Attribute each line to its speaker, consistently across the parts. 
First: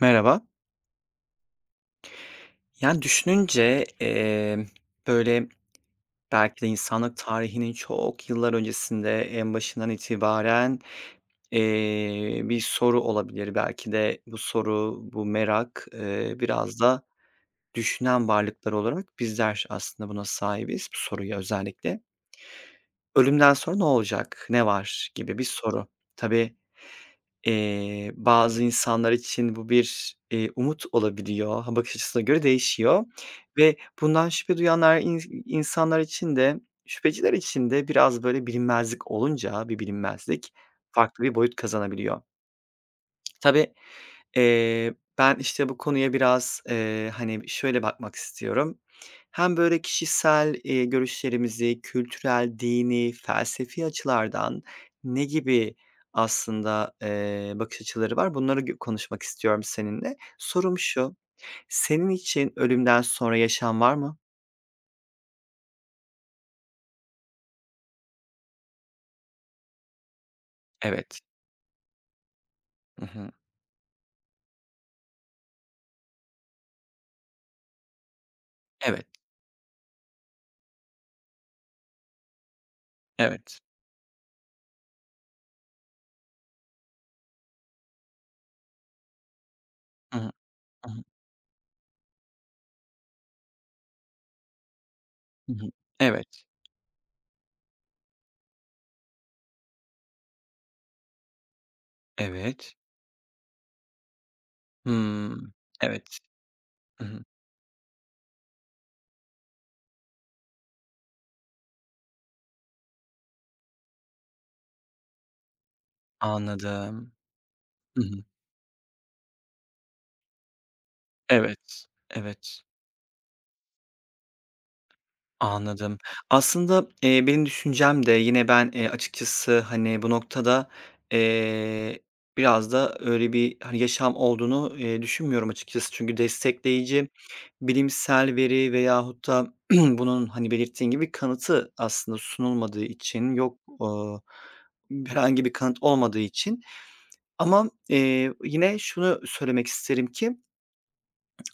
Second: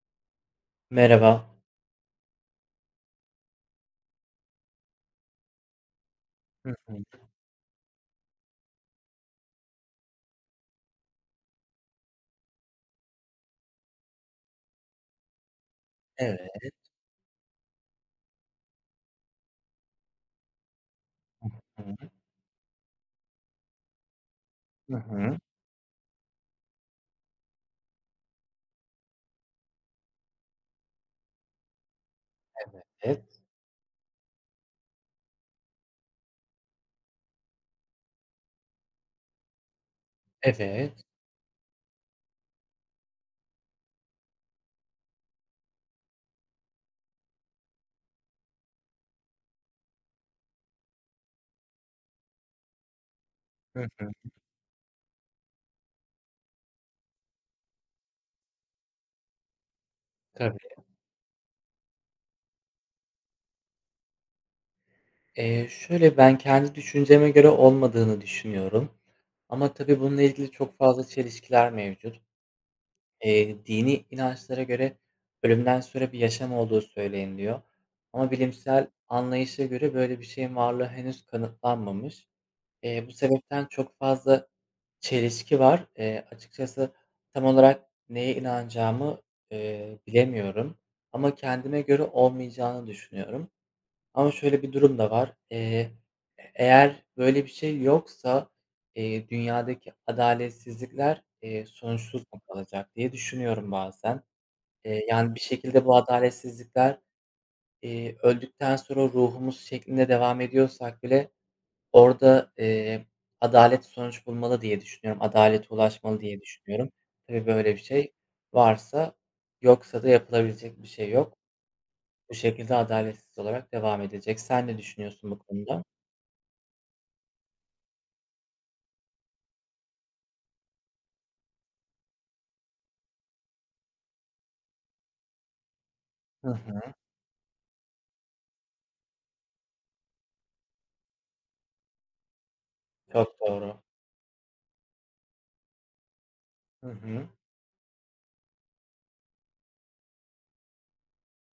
Speaker 1: Merhaba.
Speaker 2: Merhaba.
Speaker 1: Yani, düşününce, böyle, belki de
Speaker 2: Hı hı.
Speaker 1: insanlık tarihinin çok yıllar öncesinde en başından itibaren, bir soru olabilir. Belki de bu soru, bu merak,
Speaker 2: Evet.
Speaker 1: biraz da düşünen varlıklar olarak bizler aslında buna sahibiz, bu soruya
Speaker 2: Hı hı.
Speaker 1: özellikle. Ölümden sonra ne olacak, ne
Speaker 2: Hı
Speaker 1: var
Speaker 2: hı.
Speaker 1: gibi bir soru. Tabii. Bazı insanlar için bu bir, umut olabiliyor. Ha, bakış açısına göre değişiyor
Speaker 2: Evet.
Speaker 1: ve bundan şüphe duyanlar insanlar için de şüpheciler için de biraz, böyle, bilinmezlik olunca bir bilinmezlik
Speaker 2: Evet.
Speaker 1: farklı bir boyut kazanabiliyor. Tabii. Ben, işte, bu konuya biraz, hani, şöyle bakmak istiyorum. Hem böyle kişisel, görüşlerimizi kültürel, dini,
Speaker 2: Hı
Speaker 1: felsefi
Speaker 2: hı.
Speaker 1: açılardan ne gibi aslında, bakış açıları var, bunları gö konuşmak istiyorum seninle.
Speaker 2: Tabii.
Speaker 1: Sorum şu, senin için ölümden sonra yaşam var mı?
Speaker 2: Şöyle, ben kendi düşünceme göre olmadığını düşünüyorum ama tabii bununla ilgili çok fazla
Speaker 1: Evet.
Speaker 2: çelişkiler mevcut.
Speaker 1: Hı.
Speaker 2: Dini inançlara göre ölümden sonra bir yaşam olduğu söyleniliyor ama bilimsel
Speaker 1: Evet,
Speaker 2: anlayışa göre böyle bir şeyin varlığı henüz kanıtlanmamış. Bu
Speaker 1: evet.
Speaker 2: sebepten çok fazla çelişki var. Açıkçası tam olarak neye inanacağımı,
Speaker 1: Hı hı.
Speaker 2: bilemiyorum
Speaker 1: Hı.
Speaker 2: ama kendime göre olmayacağını düşünüyorum. Ama şöyle bir durum da var.
Speaker 1: Evet,
Speaker 2: Eğer böyle bir şey yoksa, dünyadaki adaletsizlikler, sonuçsuz mu
Speaker 1: evet.
Speaker 2: kalacak diye düşünüyorum bazen. Yani, bir
Speaker 1: Hımm.
Speaker 2: şekilde bu
Speaker 1: Evet.
Speaker 2: adaletsizlikler,
Speaker 1: Hı.
Speaker 2: öldükten sonra ruhumuz şeklinde devam ediyorsak bile orada, adalet sonuç bulmalı diye düşünüyorum. Adalete ulaşmalı diye düşünüyorum.
Speaker 1: Anladım.
Speaker 2: Tabii, böyle bir şey varsa, yoksa da yapılabilecek bir şey yok.
Speaker 1: Evet,
Speaker 2: Bu
Speaker 1: evet.
Speaker 2: şekilde adaletsiz olarak devam edecek. Sen ne düşünüyorsun bu konuda?
Speaker 1: Anladım. Aslında, benim düşüncem de yine ben, açıkçası, hani, bu noktada, eee, biraz da öyle bir, hani, yaşam olduğunu, düşünmüyorum açıkçası. Çünkü
Speaker 2: Hı hı.
Speaker 1: destekleyici bilimsel veri veyahut da bunun, hani, belirttiğin gibi kanıtı aslında sunulmadığı için
Speaker 2: Çok
Speaker 1: yok,
Speaker 2: doğru.
Speaker 1: herhangi bir kanıt olmadığı için,
Speaker 2: Hı hı.
Speaker 1: ama, yine şunu söylemek isterim ki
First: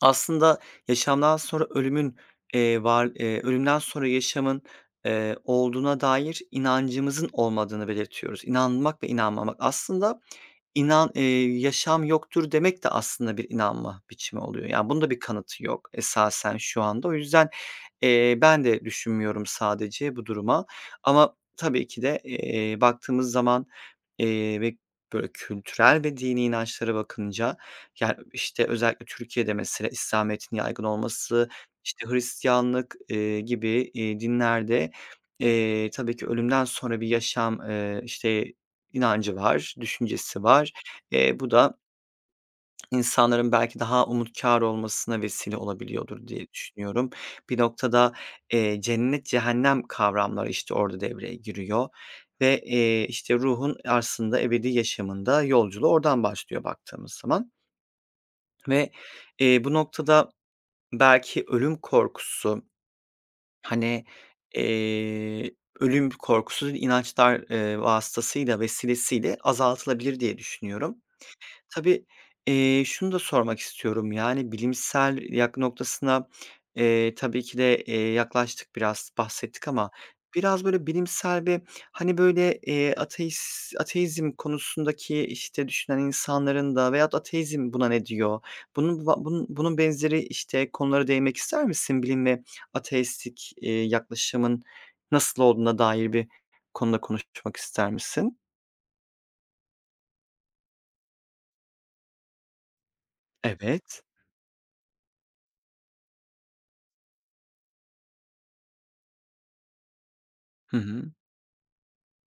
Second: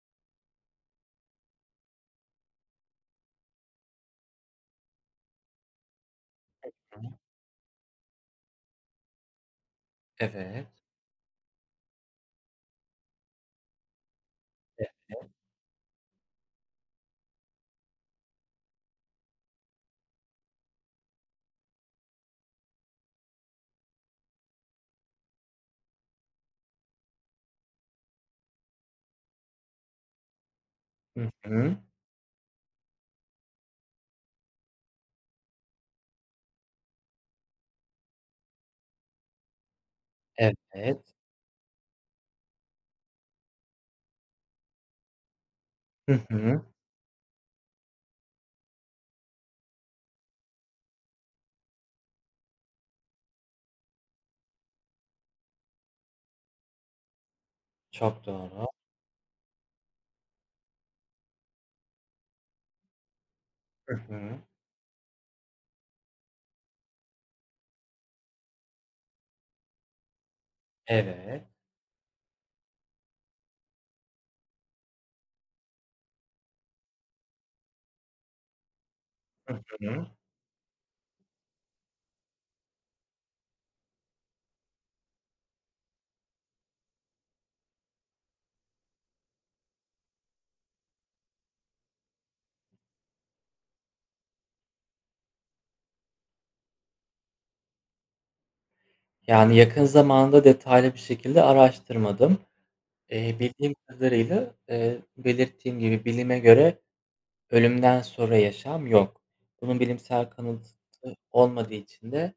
Speaker 1: aslında yaşamdan sonra ölümün, var ölümden sonra yaşamın, olduğuna dair
Speaker 2: Hı hı.
Speaker 1: inancımızın olmadığını belirtiyoruz. İnanmak ve inanmamak. Aslında
Speaker 2: Evet.
Speaker 1: inan yaşam yoktur demek de aslında bir inanma biçimi oluyor. Yani bunda bir kanıtı yok esasen şu anda. O yüzden, ben de düşünmüyorum sadece bu duruma, ama tabii ki de, baktığımız zaman, ve böyle kültürel ve dini inançlara bakınca, yani, işte, özellikle Türkiye'de mesela İslamiyet'in yaygın
Speaker 2: Hı
Speaker 1: olması,
Speaker 2: hı.
Speaker 1: işte, Hristiyanlık, gibi, dinlerde, tabii ki ölümden sonra bir yaşam, işte, inancı var, düşüncesi var.
Speaker 2: Evet.
Speaker 1: Bu da İnsanların belki daha umutkâr olmasına vesile
Speaker 2: Hı
Speaker 1: olabiliyordur diye
Speaker 2: hı.
Speaker 1: düşünüyorum. Bir noktada, cennet cehennem kavramları, işte, orada devreye giriyor ve, işte, ruhun aslında ebedi yaşamında yolculuğu oradan başlıyor baktığımız zaman
Speaker 2: Çok doğru.
Speaker 1: ve, bu noktada belki
Speaker 2: Hı
Speaker 1: hani,
Speaker 2: hı.
Speaker 1: eee, ölüm korkusu inançlar, vasıtasıyla, vesilesiyle azaltılabilir diye düşünüyorum.
Speaker 2: Evet.
Speaker 1: Tabii, şunu da sormak istiyorum, yani, bilimsel noktasına, tabii ki de, yaklaştık biraz,
Speaker 2: Hı
Speaker 1: bahsettik ama
Speaker 2: hı.
Speaker 1: biraz, böyle, bilimsel ve, hani, böyle, ateizm konusundaki, işte, düşünen insanların da veyahut ateizm buna ne diyor? Bunun va bunun bunun benzeri, işte, konulara değinmek ister misin? Bilim ve ateistik yaklaşımın nasıl olduğuna dair bir konuda konuşmak ister misin?
Speaker 2: Yani, yakın zamanda detaylı bir şekilde araştırmadım. Bildiğim
Speaker 1: Evet.
Speaker 2: kadarıyla, belirttiğim gibi bilime göre ölümden sonra yaşam yok. Bunun bilimsel kanıtı
Speaker 1: Hı hı.
Speaker 2: olmadığı için de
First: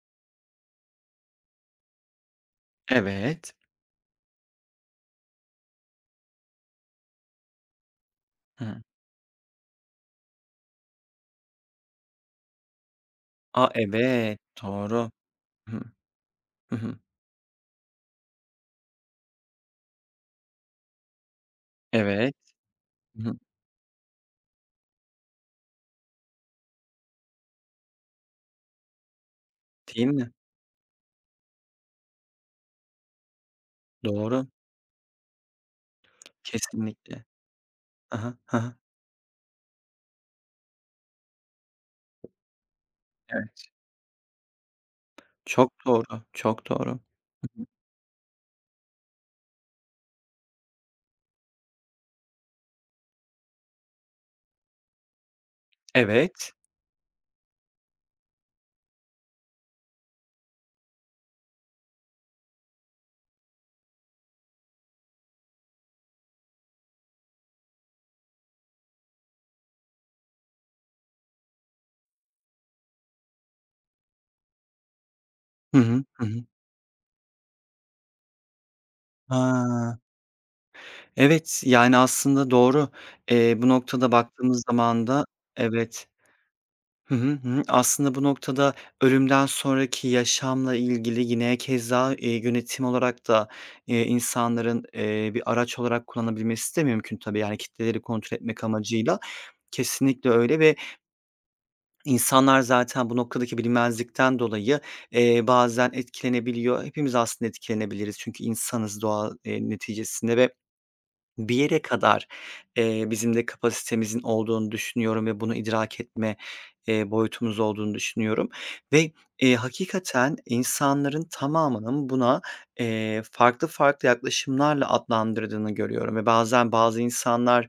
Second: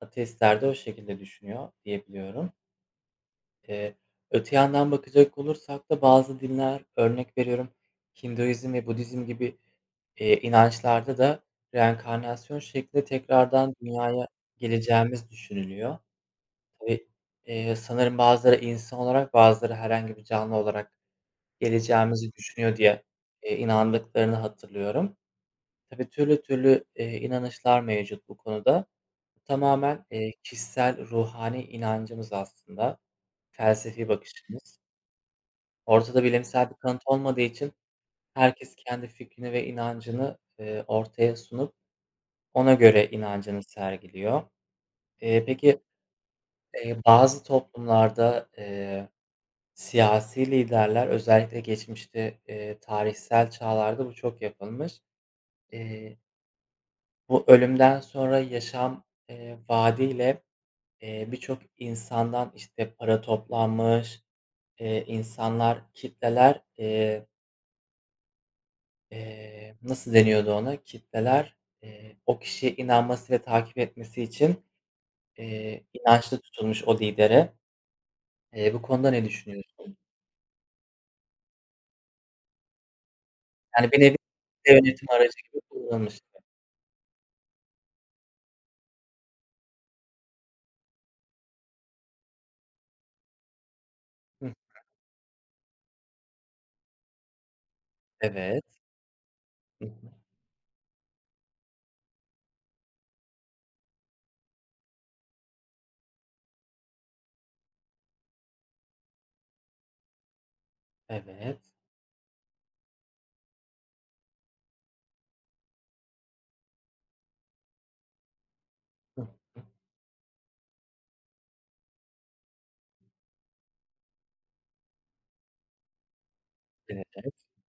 Speaker 2: ateistler de o şekilde düşünüyor diyebiliyorum.
Speaker 1: Evet.
Speaker 2: Eee, Öte yandan bakacak olursak da bazı dinler, örnek veriyorum, Hinduizm
Speaker 1: Hı.
Speaker 2: ve Budizm gibi, inançlarda da reenkarnasyon şeklinde
Speaker 1: A,
Speaker 2: tekrardan dünyaya
Speaker 1: evet, doğru.
Speaker 2: geleceğimiz
Speaker 1: Hı hı.
Speaker 2: düşünülüyor.
Speaker 1: Hı hı.
Speaker 2: Ve sanırım bazıları insan olarak, bazıları herhangi bir canlı olarak geleceğimizi
Speaker 1: Evet.
Speaker 2: düşünüyor diye,
Speaker 1: Hı hı.
Speaker 2: inandıklarını hatırlıyorum. Tabii türlü türlü, inanışlar mevcut bu konuda. Tamamen,
Speaker 1: Değil mi?
Speaker 2: kişisel ruhani inancımız aslında, felsefi
Speaker 1: Doğru.
Speaker 2: bakışımız. Ortada bilimsel bir kanıt
Speaker 1: Kesinlikle.
Speaker 2: olmadığı için
Speaker 1: Hı hı. Hı
Speaker 2: herkes
Speaker 1: hı.
Speaker 2: kendi fikrini ve inancını, ortaya sunup ona göre inancını
Speaker 1: Evet.
Speaker 2: sergiliyor.
Speaker 1: Çok
Speaker 2: Peki,
Speaker 1: doğru, çok doğru. Hı
Speaker 2: bazı
Speaker 1: hı.
Speaker 2: toplumlarda, siyasi liderler özellikle geçmişte, tarihsel çağlarda bu çok yapılmış. Eee,
Speaker 1: Evet.
Speaker 2: Bu ölümden sonra yaşam, vaadiyle, birçok insandan, işte, para toplanmış, insanlar, kitleler, nasıl deniyordu ona? Kitleler, o kişiye inanması ve takip etmesi için,
Speaker 1: Hı hı. Hı
Speaker 2: inançlı
Speaker 1: hı.
Speaker 2: tutulmuş o lidere. Bu konuda ne düşünüyorsun?
Speaker 1: Ha, evet, yani, aslında doğru. Bu
Speaker 2: Yani bir
Speaker 1: noktada
Speaker 2: nevi
Speaker 1: baktığımız
Speaker 2: kitle
Speaker 1: zaman
Speaker 2: yönetimi
Speaker 1: da
Speaker 2: aracı gibi
Speaker 1: evet.
Speaker 2: kullanılmış.
Speaker 1: Hı hı. Hı. Aslında bu noktada ölümden sonraki yaşamla ilgili yine keza, yönetim olarak da,
Speaker 2: Hıh.
Speaker 1: insanların, bir araç olarak kullanabilmesi de mümkün tabii. Yani kitleleri kontrol
Speaker 2: Evet.
Speaker 1: etmek amacıyla. Kesinlikle öyle ve insanlar zaten bu noktadaki bilinmezlikten dolayı, bazen etkilenebiliyor. Hepimiz aslında etkilenebiliriz çünkü insanız doğa, neticesinde ve bir
Speaker 2: Evet.
Speaker 1: yere kadar, bizim de kapasitemizin olduğunu düşünüyorum ve bunu idrak etme, boyutumuz olduğunu düşünüyorum ve,
Speaker 2: Hı.
Speaker 1: hakikaten insanların tamamının buna, farklı farklı yaklaşımlarla adlandırdığını görüyorum ve bazen bazı
Speaker 2: Evet, evet.
Speaker 1: insanlar,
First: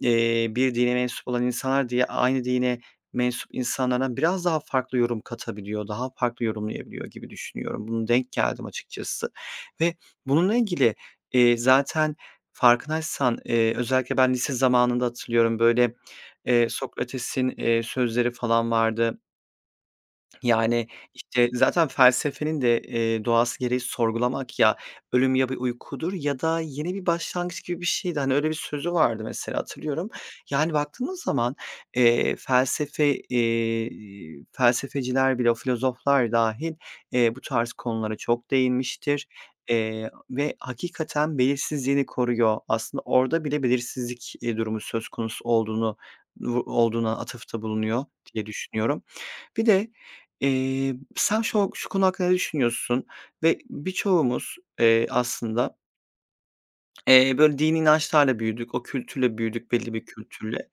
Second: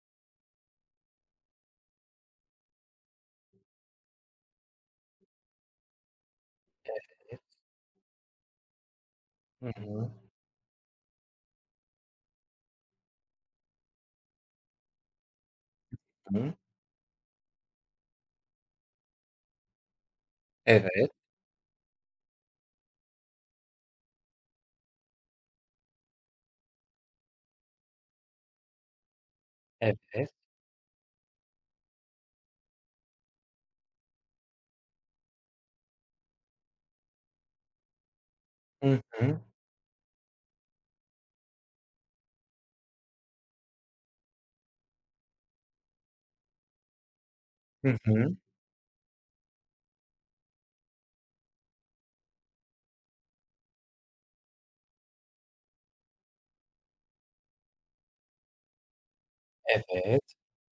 Speaker 1: Bir dine mensup olan insanlar diye aynı dine mensup insanlardan biraz daha farklı yorum katabiliyor, daha farklı yorumlayabiliyor gibi düşünüyorum. Buna denk geldim açıkçası
Speaker 2: Hı
Speaker 1: ve
Speaker 2: hı.
Speaker 1: bununla ilgili, zaten farkındaysan, özellikle ben lise zamanında hatırlıyorum, böyle,
Speaker 2: Hı.
Speaker 1: Sokrates'in, sözleri falan vardı. Yani,
Speaker 2: Evet,
Speaker 1: işte, zaten felsefenin de, doğası gereği sorgulamak ya, ölüm ya bir uykudur ya da yeni bir başlangıç gibi bir şeydi. Hani, öyle bir sözü vardı mesela hatırlıyorum.
Speaker 2: evet.
Speaker 1: Yani, baktığımız zaman, felsefeciler bile, filozoflar dâhil, bu tarz konulara çok
Speaker 2: Hı
Speaker 1: değinmiştir,
Speaker 2: hı.
Speaker 1: ve hakikaten belirsizliğini koruyor. Aslında orada bile belirsizlik, durumu söz konusu olduğunu vu olduğuna atıfta
Speaker 2: Hı
Speaker 1: bulunuyor
Speaker 2: hı.
Speaker 1: diye düşünüyorum. Bir de, sen şu konu hakkında ne düşünüyorsun? Ve birçoğumuz, aslında böyle, dini inançlarla büyüdük, o kültürle büyüdük, belli bir
Speaker 2: Evet.
Speaker 1: kültürle.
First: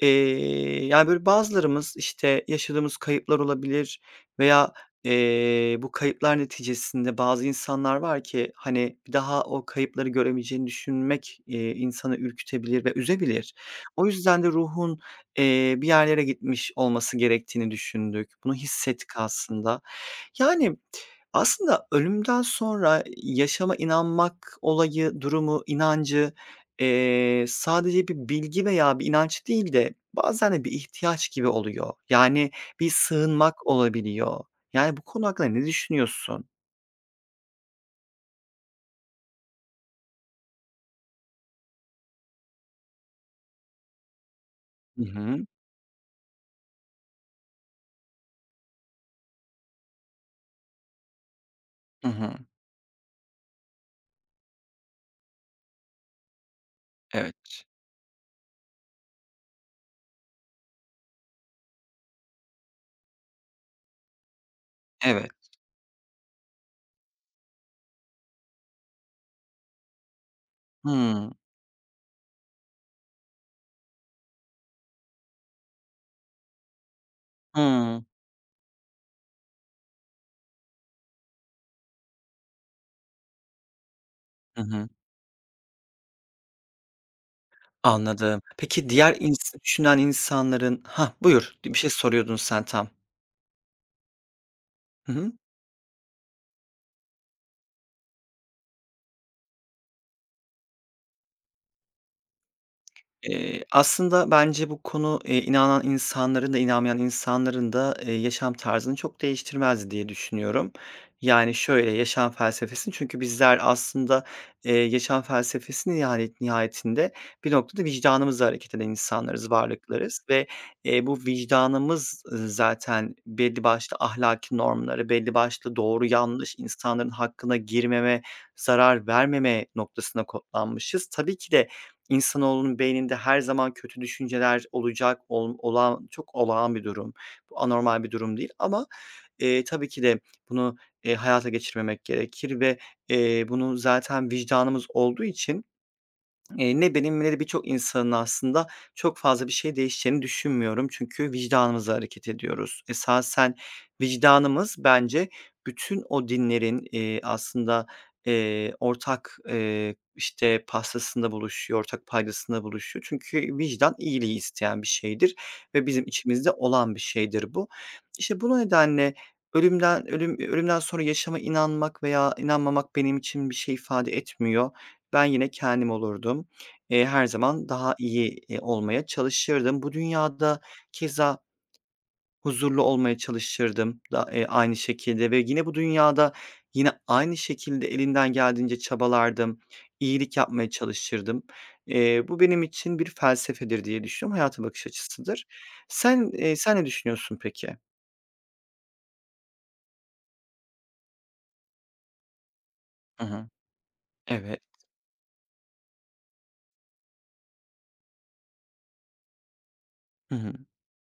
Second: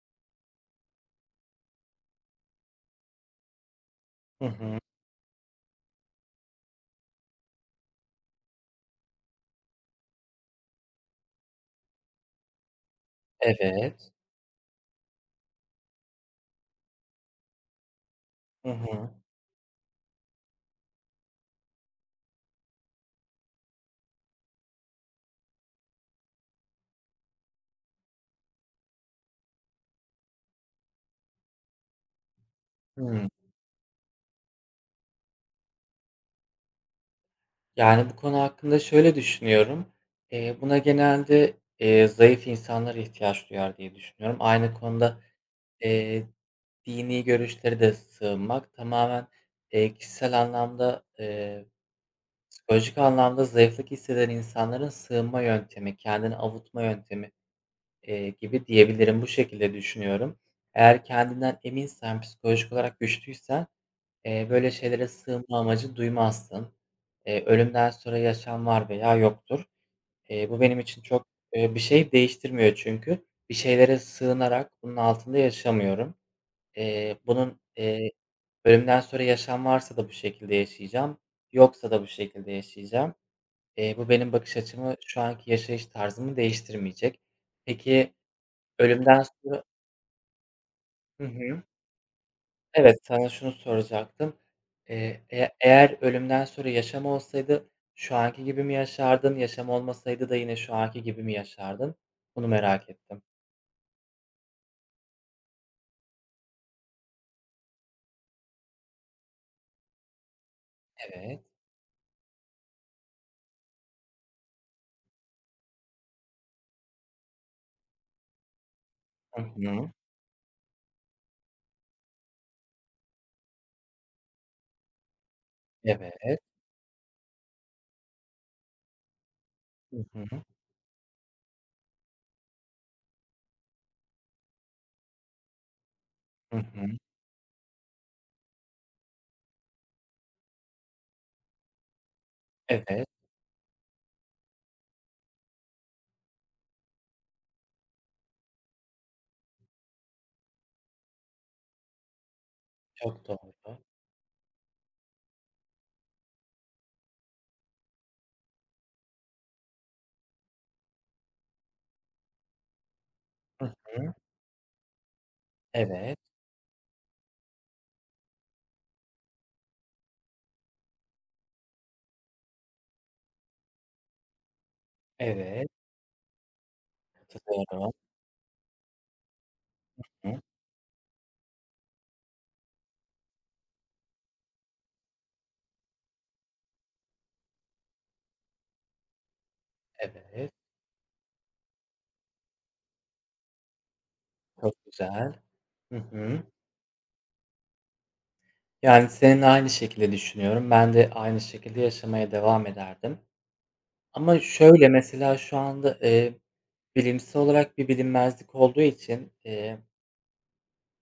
Speaker 1: Yani, böyle, bazılarımız, işte, yaşadığımız kayıplar olabilir
Speaker 2: Hı
Speaker 1: veya,
Speaker 2: hı.
Speaker 1: bu kayıplar neticesinde bazı insanlar var ki, hani, bir daha o kayıpları göremeyeceğini düşünmek, insanı ürkütebilir ve üzebilir. O
Speaker 2: Evet.
Speaker 1: yüzden de ruhun, bir yerlere gitmiş olması gerektiğini düşündük. Bunu
Speaker 2: Hı hı.
Speaker 1: hissettik aslında. Yani, aslında ölümden sonra yaşama inanmak olayı, durumu, inancı, sadece bir bilgi veya bir inanç değil de bazen de bir ihtiyaç gibi oluyor. Yani, bir
Speaker 2: Hımm.
Speaker 1: sığınmak olabiliyor. Yani, bu konu hakkında ne düşünüyorsun?
Speaker 2: Yani, bu konu hakkında şöyle düşünüyorum. Buna genelde, zayıf insanlar ihtiyaç duyar diye düşünüyorum. Aynı
Speaker 1: Hı
Speaker 2: konuda,
Speaker 1: hı.
Speaker 2: eee, dini görüşlere de sığınmak tamamen, kişisel anlamda,
Speaker 1: Hı hı.
Speaker 2: psikolojik anlamda zayıflık hisseden insanların sığınma yöntemi, kendini avutma yöntemi.
Speaker 1: Evet.
Speaker 2: Gibi diyebilirim. Bu şekilde düşünüyorum. Eğer kendinden eminsen, psikolojik olarak güçlüysen, böyle şeylere
Speaker 1: Evet.
Speaker 2: sığınma amacı duymazsın. Ölümden sonra yaşam var veya yoktur. Bu benim için çok,
Speaker 1: Hımm.
Speaker 2: bir şey değiştirmiyor çünkü. Bir şeylere sığınarak bunun altında yaşamıyorum. Eee, bunun,
Speaker 1: Hımm.
Speaker 2: eee, ölümden sonra yaşam varsa da bu şekilde yaşayacağım, yoksa da bu şekilde yaşayacağım. Bu benim bakış
Speaker 1: Hı hı.
Speaker 2: açımı, şu anki yaşayış tarzımı değiştirmeyecek. Peki
Speaker 1: Anladım. Peki diğer
Speaker 2: ölümden sonra.
Speaker 1: düşünen insanların ha
Speaker 2: Hı
Speaker 1: buyur.
Speaker 2: hı.
Speaker 1: Bir şey soruyordun sen tam.
Speaker 2: Evet, sana şunu soracaktım.
Speaker 1: Hı
Speaker 2: Eee,
Speaker 1: hı.
Speaker 2: eğe eğer ölümden sonra yaşam olsaydı şu anki gibi mi yaşardın? Yaşam olmasaydı da yine şu anki gibi mi yaşardın? Bunu merak ettim.
Speaker 1: Aslında bence bu konu, inanan insanların da inanmayan insanların da, yaşam tarzını çok değiştirmez diye düşünüyorum.
Speaker 2: Evet.
Speaker 1: Yani, şöyle, yaşam felsefesini çünkü bizler aslında, yaşam felsefesini nihayetinde bir noktada vicdanımızla hareket eden
Speaker 2: Hı
Speaker 1: insanlarız,
Speaker 2: hı.
Speaker 1: varlıklarız ve, bu vicdanımız, zaten belli başlı ahlaki normları, belli başlı doğru
Speaker 2: Evet.
Speaker 1: yanlış, insanların hakkına girmeme, zarar vermeme
Speaker 2: Hı
Speaker 1: noktasına
Speaker 2: hı.
Speaker 1: kodlanmışız. Tabii ki de İnsanoğlunun beyninde her zaman kötü düşünceler olacak, olağan çok
Speaker 2: Hı
Speaker 1: olağan bir
Speaker 2: hı.
Speaker 1: durum. Bu anormal bir durum değil, ama, tabii ki de bunu, hayata geçirmemek gerekir ve,
Speaker 2: Evet,
Speaker 1: bunu zaten vicdanımız olduğu için ne benim ne de birçok insanın aslında çok fazla bir şey değişeceğini düşünmüyorum. Çünkü vicdanımızla hareket ediyoruz.
Speaker 2: çok doğru.
Speaker 1: Esasen vicdanımız bence bütün o dinlerin, aslında, ortak, işte, pastasında buluşuyor, ortak paydasında buluşuyor. Çünkü
Speaker 2: Hı
Speaker 1: vicdan
Speaker 2: hı.
Speaker 1: iyiliği isteyen bir şeydir ve bizim
Speaker 2: Evet,
Speaker 1: içimizde olan bir şeydir bu. İşte, bu nedenle ölümden sonra yaşama inanmak veya inanmamak benim için bir şey ifade etmiyor. Ben yine
Speaker 2: evet,
Speaker 1: kendim olurdum. Her zaman
Speaker 2: katılıyorum.
Speaker 1: daha iyi, olmaya çalışırdım. Bu
Speaker 2: Hı.
Speaker 1: dünyada keza huzurlu olmaya çalışırdım da, aynı şekilde ve yine bu dünyada yine aynı şekilde elimden geldiğince çabalardım, iyilik
Speaker 2: Evet,
Speaker 1: yapmaya çalışırdım. Bu benim için bir felsefedir diye düşünüyorum, hayata
Speaker 2: çok
Speaker 1: bakış
Speaker 2: güzel.
Speaker 1: açısıdır.
Speaker 2: Hı
Speaker 1: Sen,
Speaker 2: hı.
Speaker 1: eee, sen ne düşünüyorsun peki?
Speaker 2: Yani, senin aynı şekilde düşünüyorum. Ben de aynı şekilde yaşamaya devam ederdim.
Speaker 1: Hı hı.
Speaker 2: Ama
Speaker 1: Evet.
Speaker 2: şöyle, mesela şu anda, bilimsel olarak bir bilinmezlik olduğu için,
Speaker 1: Hı hı.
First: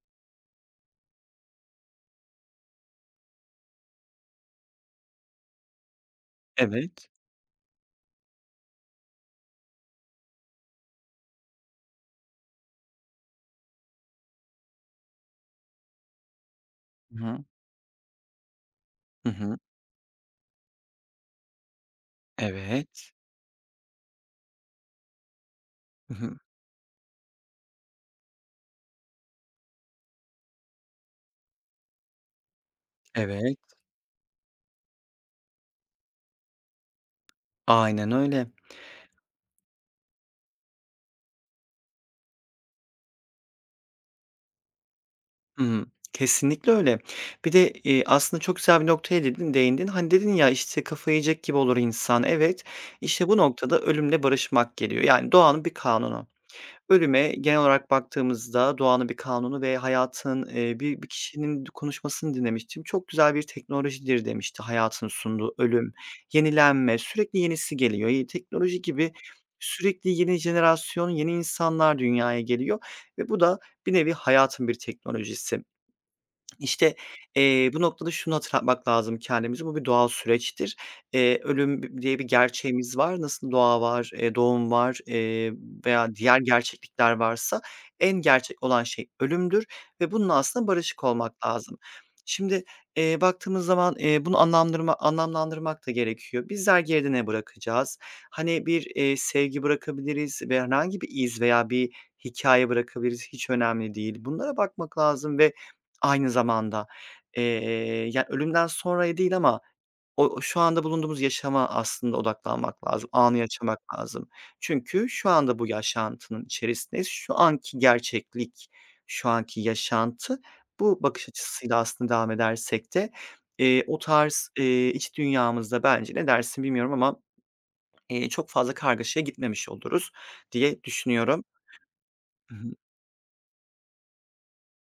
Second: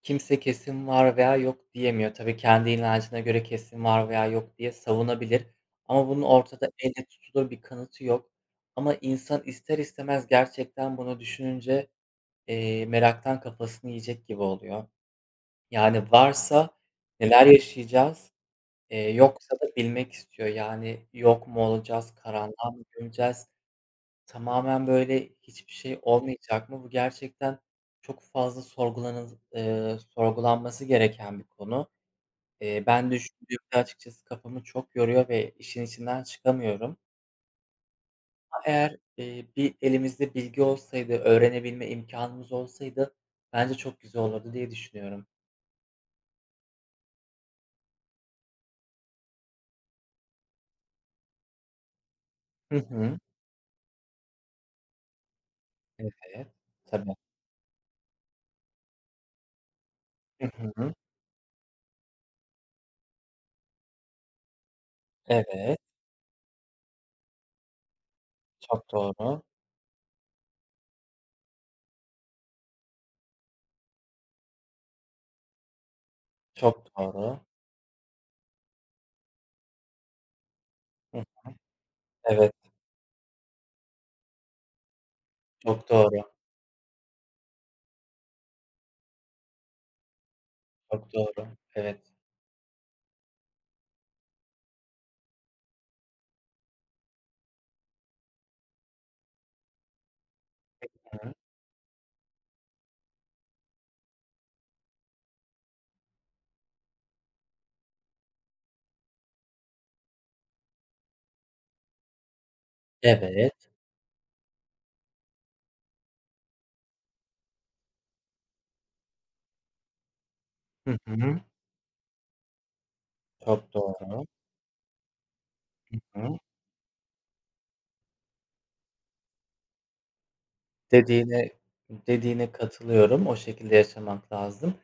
Speaker 2: kimse kesin var veya yok diyemiyor. Tabii kendi inancına göre kesin var veya yok diye savunabilir ama bunun ortada elle
Speaker 1: Evet.
Speaker 2: tutulur bir kanıtı yok. Ama insan ister istemez gerçekten bunu düşününce, meraktan kafasını yiyecek gibi oluyor. Yani varsa
Speaker 1: Hı hı.
Speaker 2: neler yaşayacağız,
Speaker 1: Hı
Speaker 2: yoksa
Speaker 1: hı.
Speaker 2: da bilmek istiyor. Yani yok mu olacağız, karanlığa mı
Speaker 1: Evet.
Speaker 2: gömüleceğiz? Tamamen, böyle, hiçbir şey
Speaker 1: Hı hı.
Speaker 2: olmayacak mı? Bu gerçekten çok fazla sorgulanıl sorgulanması gereken bir konu. Ben
Speaker 1: Evet.
Speaker 2: düşündüğümde açıkçası kafamı çok yoruyor ve işin içinden çıkamıyorum.
Speaker 1: Aynen öyle.
Speaker 2: Ama eğer, bir elimizde bilgi olsaydı, öğrenebilme imkanımız olsaydı bence çok güzel olurdu diye düşünüyorum.
Speaker 1: Hımm. Kesinlikle öyle. Bir de, aslında çok güzel bir noktaya değindin. Hani, dedin ya, işte, "Kafayı yiyecek gibi olur insan." Evet,
Speaker 2: Hı hı.
Speaker 1: işte, bu noktada ölümle barışmak geliyor. Yani doğanın bir kanunu.
Speaker 2: Evet. Tabii.
Speaker 1: Ölüme genel olarak baktığımızda doğanın bir kanunu ve hayatın,
Speaker 2: Hı hı.
Speaker 1: bir kişinin konuşmasını dinlemiştim. Çok güzel bir teknolojidir demişti hayatın sunduğu
Speaker 2: Evet.
Speaker 1: ölüm, yenilenme, sürekli yenisi geliyor. Teknoloji
Speaker 2: Çok
Speaker 1: gibi
Speaker 2: doğru.
Speaker 1: sürekli yeni jenerasyon, yeni insanlar dünyaya geliyor ve bu da bir nevi hayatın bir teknolojisi.
Speaker 2: Çok
Speaker 1: İşte,
Speaker 2: doğru.
Speaker 1: bu noktada şunu hatırlatmak lazım kendimize, bu bir doğal süreçtir.
Speaker 2: Hıh.
Speaker 1: Ölüm diye bir
Speaker 2: Evet.
Speaker 1: gerçeğimiz var. Nasıl doğa var, doğum var,
Speaker 2: Çok
Speaker 1: veya
Speaker 2: doğru.
Speaker 1: diğer gerçeklikler varsa en gerçek olan şey ölümdür ve bununla aslında barışık
Speaker 2: Çok
Speaker 1: olmak
Speaker 2: doğru.
Speaker 1: lazım.
Speaker 2: Evet.
Speaker 1: Şimdi, baktığımız zaman, bunu anlamlandırmak da gerekiyor. Bizler geride ne bırakacağız? Hani, bir, sevgi bırakabiliriz ve herhangi bir
Speaker 2: Hı.
Speaker 1: iz veya bir hikâye bırakabiliriz, hiç önemli değil. Bunlara bakmak lazım ve aynı zamanda, ya, ölümden sonraya değil ama o şu anda bulunduğumuz yaşama aslında odaklanmak lazım, anı
Speaker 2: Evet.
Speaker 1: yaşamak lazım. Çünkü şu anda bu yaşantının içerisindeyiz. Şu anki gerçeklik, şu anki yaşantı,
Speaker 2: Hı
Speaker 1: bu bakış
Speaker 2: hı.
Speaker 1: açısıyla aslında devam edersek de,
Speaker 2: Çok
Speaker 1: o
Speaker 2: doğru.
Speaker 1: tarz, iç dünyamızda bence ne
Speaker 2: Hı.
Speaker 1: dersin bilmiyorum, ama, çok fazla kargaşaya gitmemiş oluruz diye düşünüyorum.
Speaker 2: Dediğine dediğine
Speaker 1: Hı hı.
Speaker 2: katılıyorum. O şekilde yaşamak lazım.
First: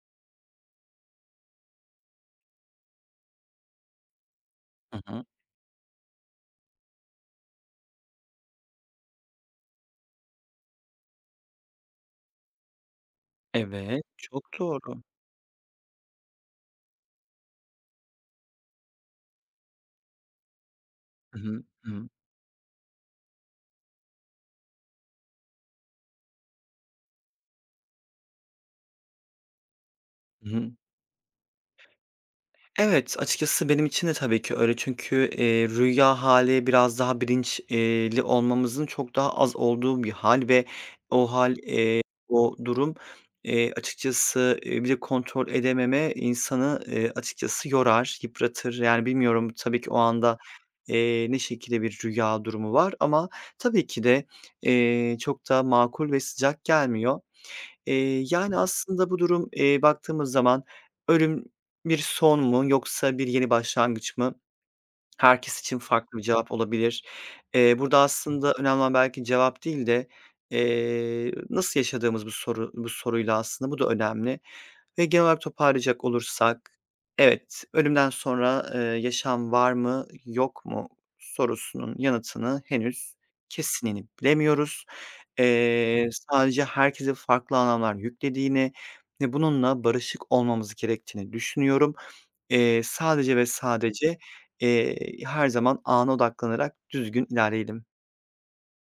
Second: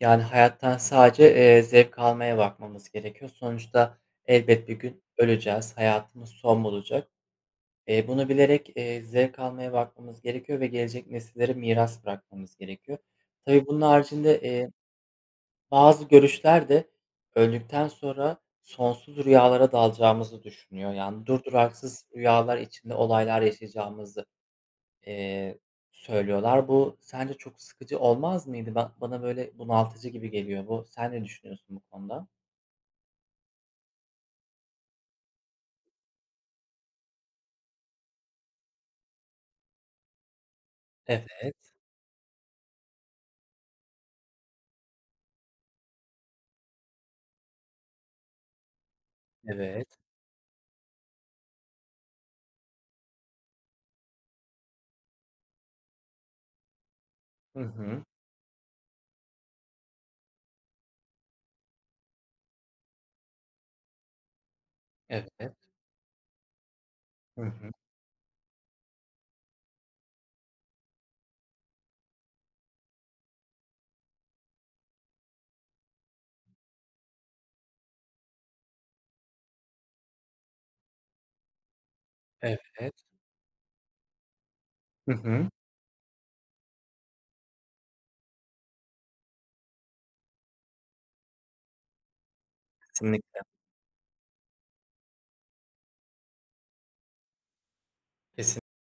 Speaker 2: Yani hayattan sadece, zevk almaya bakmamız gerekiyor. Sonuçta elbet bir
Speaker 1: Hı
Speaker 2: gün
Speaker 1: hı.
Speaker 2: öleceğiz. Hayatımız son bulacak. Bunu bilerek, zevk almaya bakmamız gerekiyor ve gelecek nesillere miras bırakmamız gerekiyor. Tabii bunun
Speaker 1: Evet,
Speaker 2: haricinde,
Speaker 1: çok doğru.
Speaker 2: bazı görüşler de öldükten sonra sonsuz rüyalara dalacağımızı düşünüyor. Yani
Speaker 1: Hı hı. Hı
Speaker 2: durduraksız
Speaker 1: hı.
Speaker 2: rüyalar içinde olaylar yaşayacağımızı. Eee, söylüyorlar. Bu sence çok sıkıcı olmaz mıydı? Bana böyle bunaltıcı gibi
Speaker 1: Hı
Speaker 2: geliyor
Speaker 1: hı.
Speaker 2: bu. Sen ne düşünüyorsun bu konuda?
Speaker 1: Evet, açıkçası benim için de tabii ki öyle. Çünkü, rüya hali biraz daha bilinç olmamızın çok daha az olduğu bir hal ve o hal,
Speaker 2: Evet,
Speaker 1: o durum, açıkçası, bir de kontrol edememe insanı, açıkçası yorar, yıpratır. Yani, bilmiyorum tabii
Speaker 2: evet.
Speaker 1: ki o anda, ne şekilde bir rüya durumu var, ama tabii ki de, çok da makul ve sıcak gelmiyor.
Speaker 2: Hı hı.
Speaker 1: Yani, aslında bu durum, baktığımız zaman ölüm bir son mu yoksa bir yeni başlangıç mı?
Speaker 2: Evet.
Speaker 1: Herkes için farklı bir cevap olabilir.
Speaker 2: Hı hı.
Speaker 1: Burada aslında önemli olan belki cevap değil de, nasıl yaşadığımız bu soruyla aslında bu da önemli. Ve genel olarak toparlayacak olursak, evet, ölümden sonra, yaşam var mı, yok mu sorusunun yanıtını
Speaker 2: Evet.
Speaker 1: henüz kesinini bilemiyoruz.
Speaker 2: Hı hı.
Speaker 1: Sadece herkese farklı anlamlar yüklediğini ve bununla barışık olmamız gerektiğini düşünüyorum. Sadece
Speaker 2: Kesinlikle.
Speaker 1: ve sadece, eee, her zaman ana odaklanarak düzgün ilerleyelim.
Speaker 2: Kesin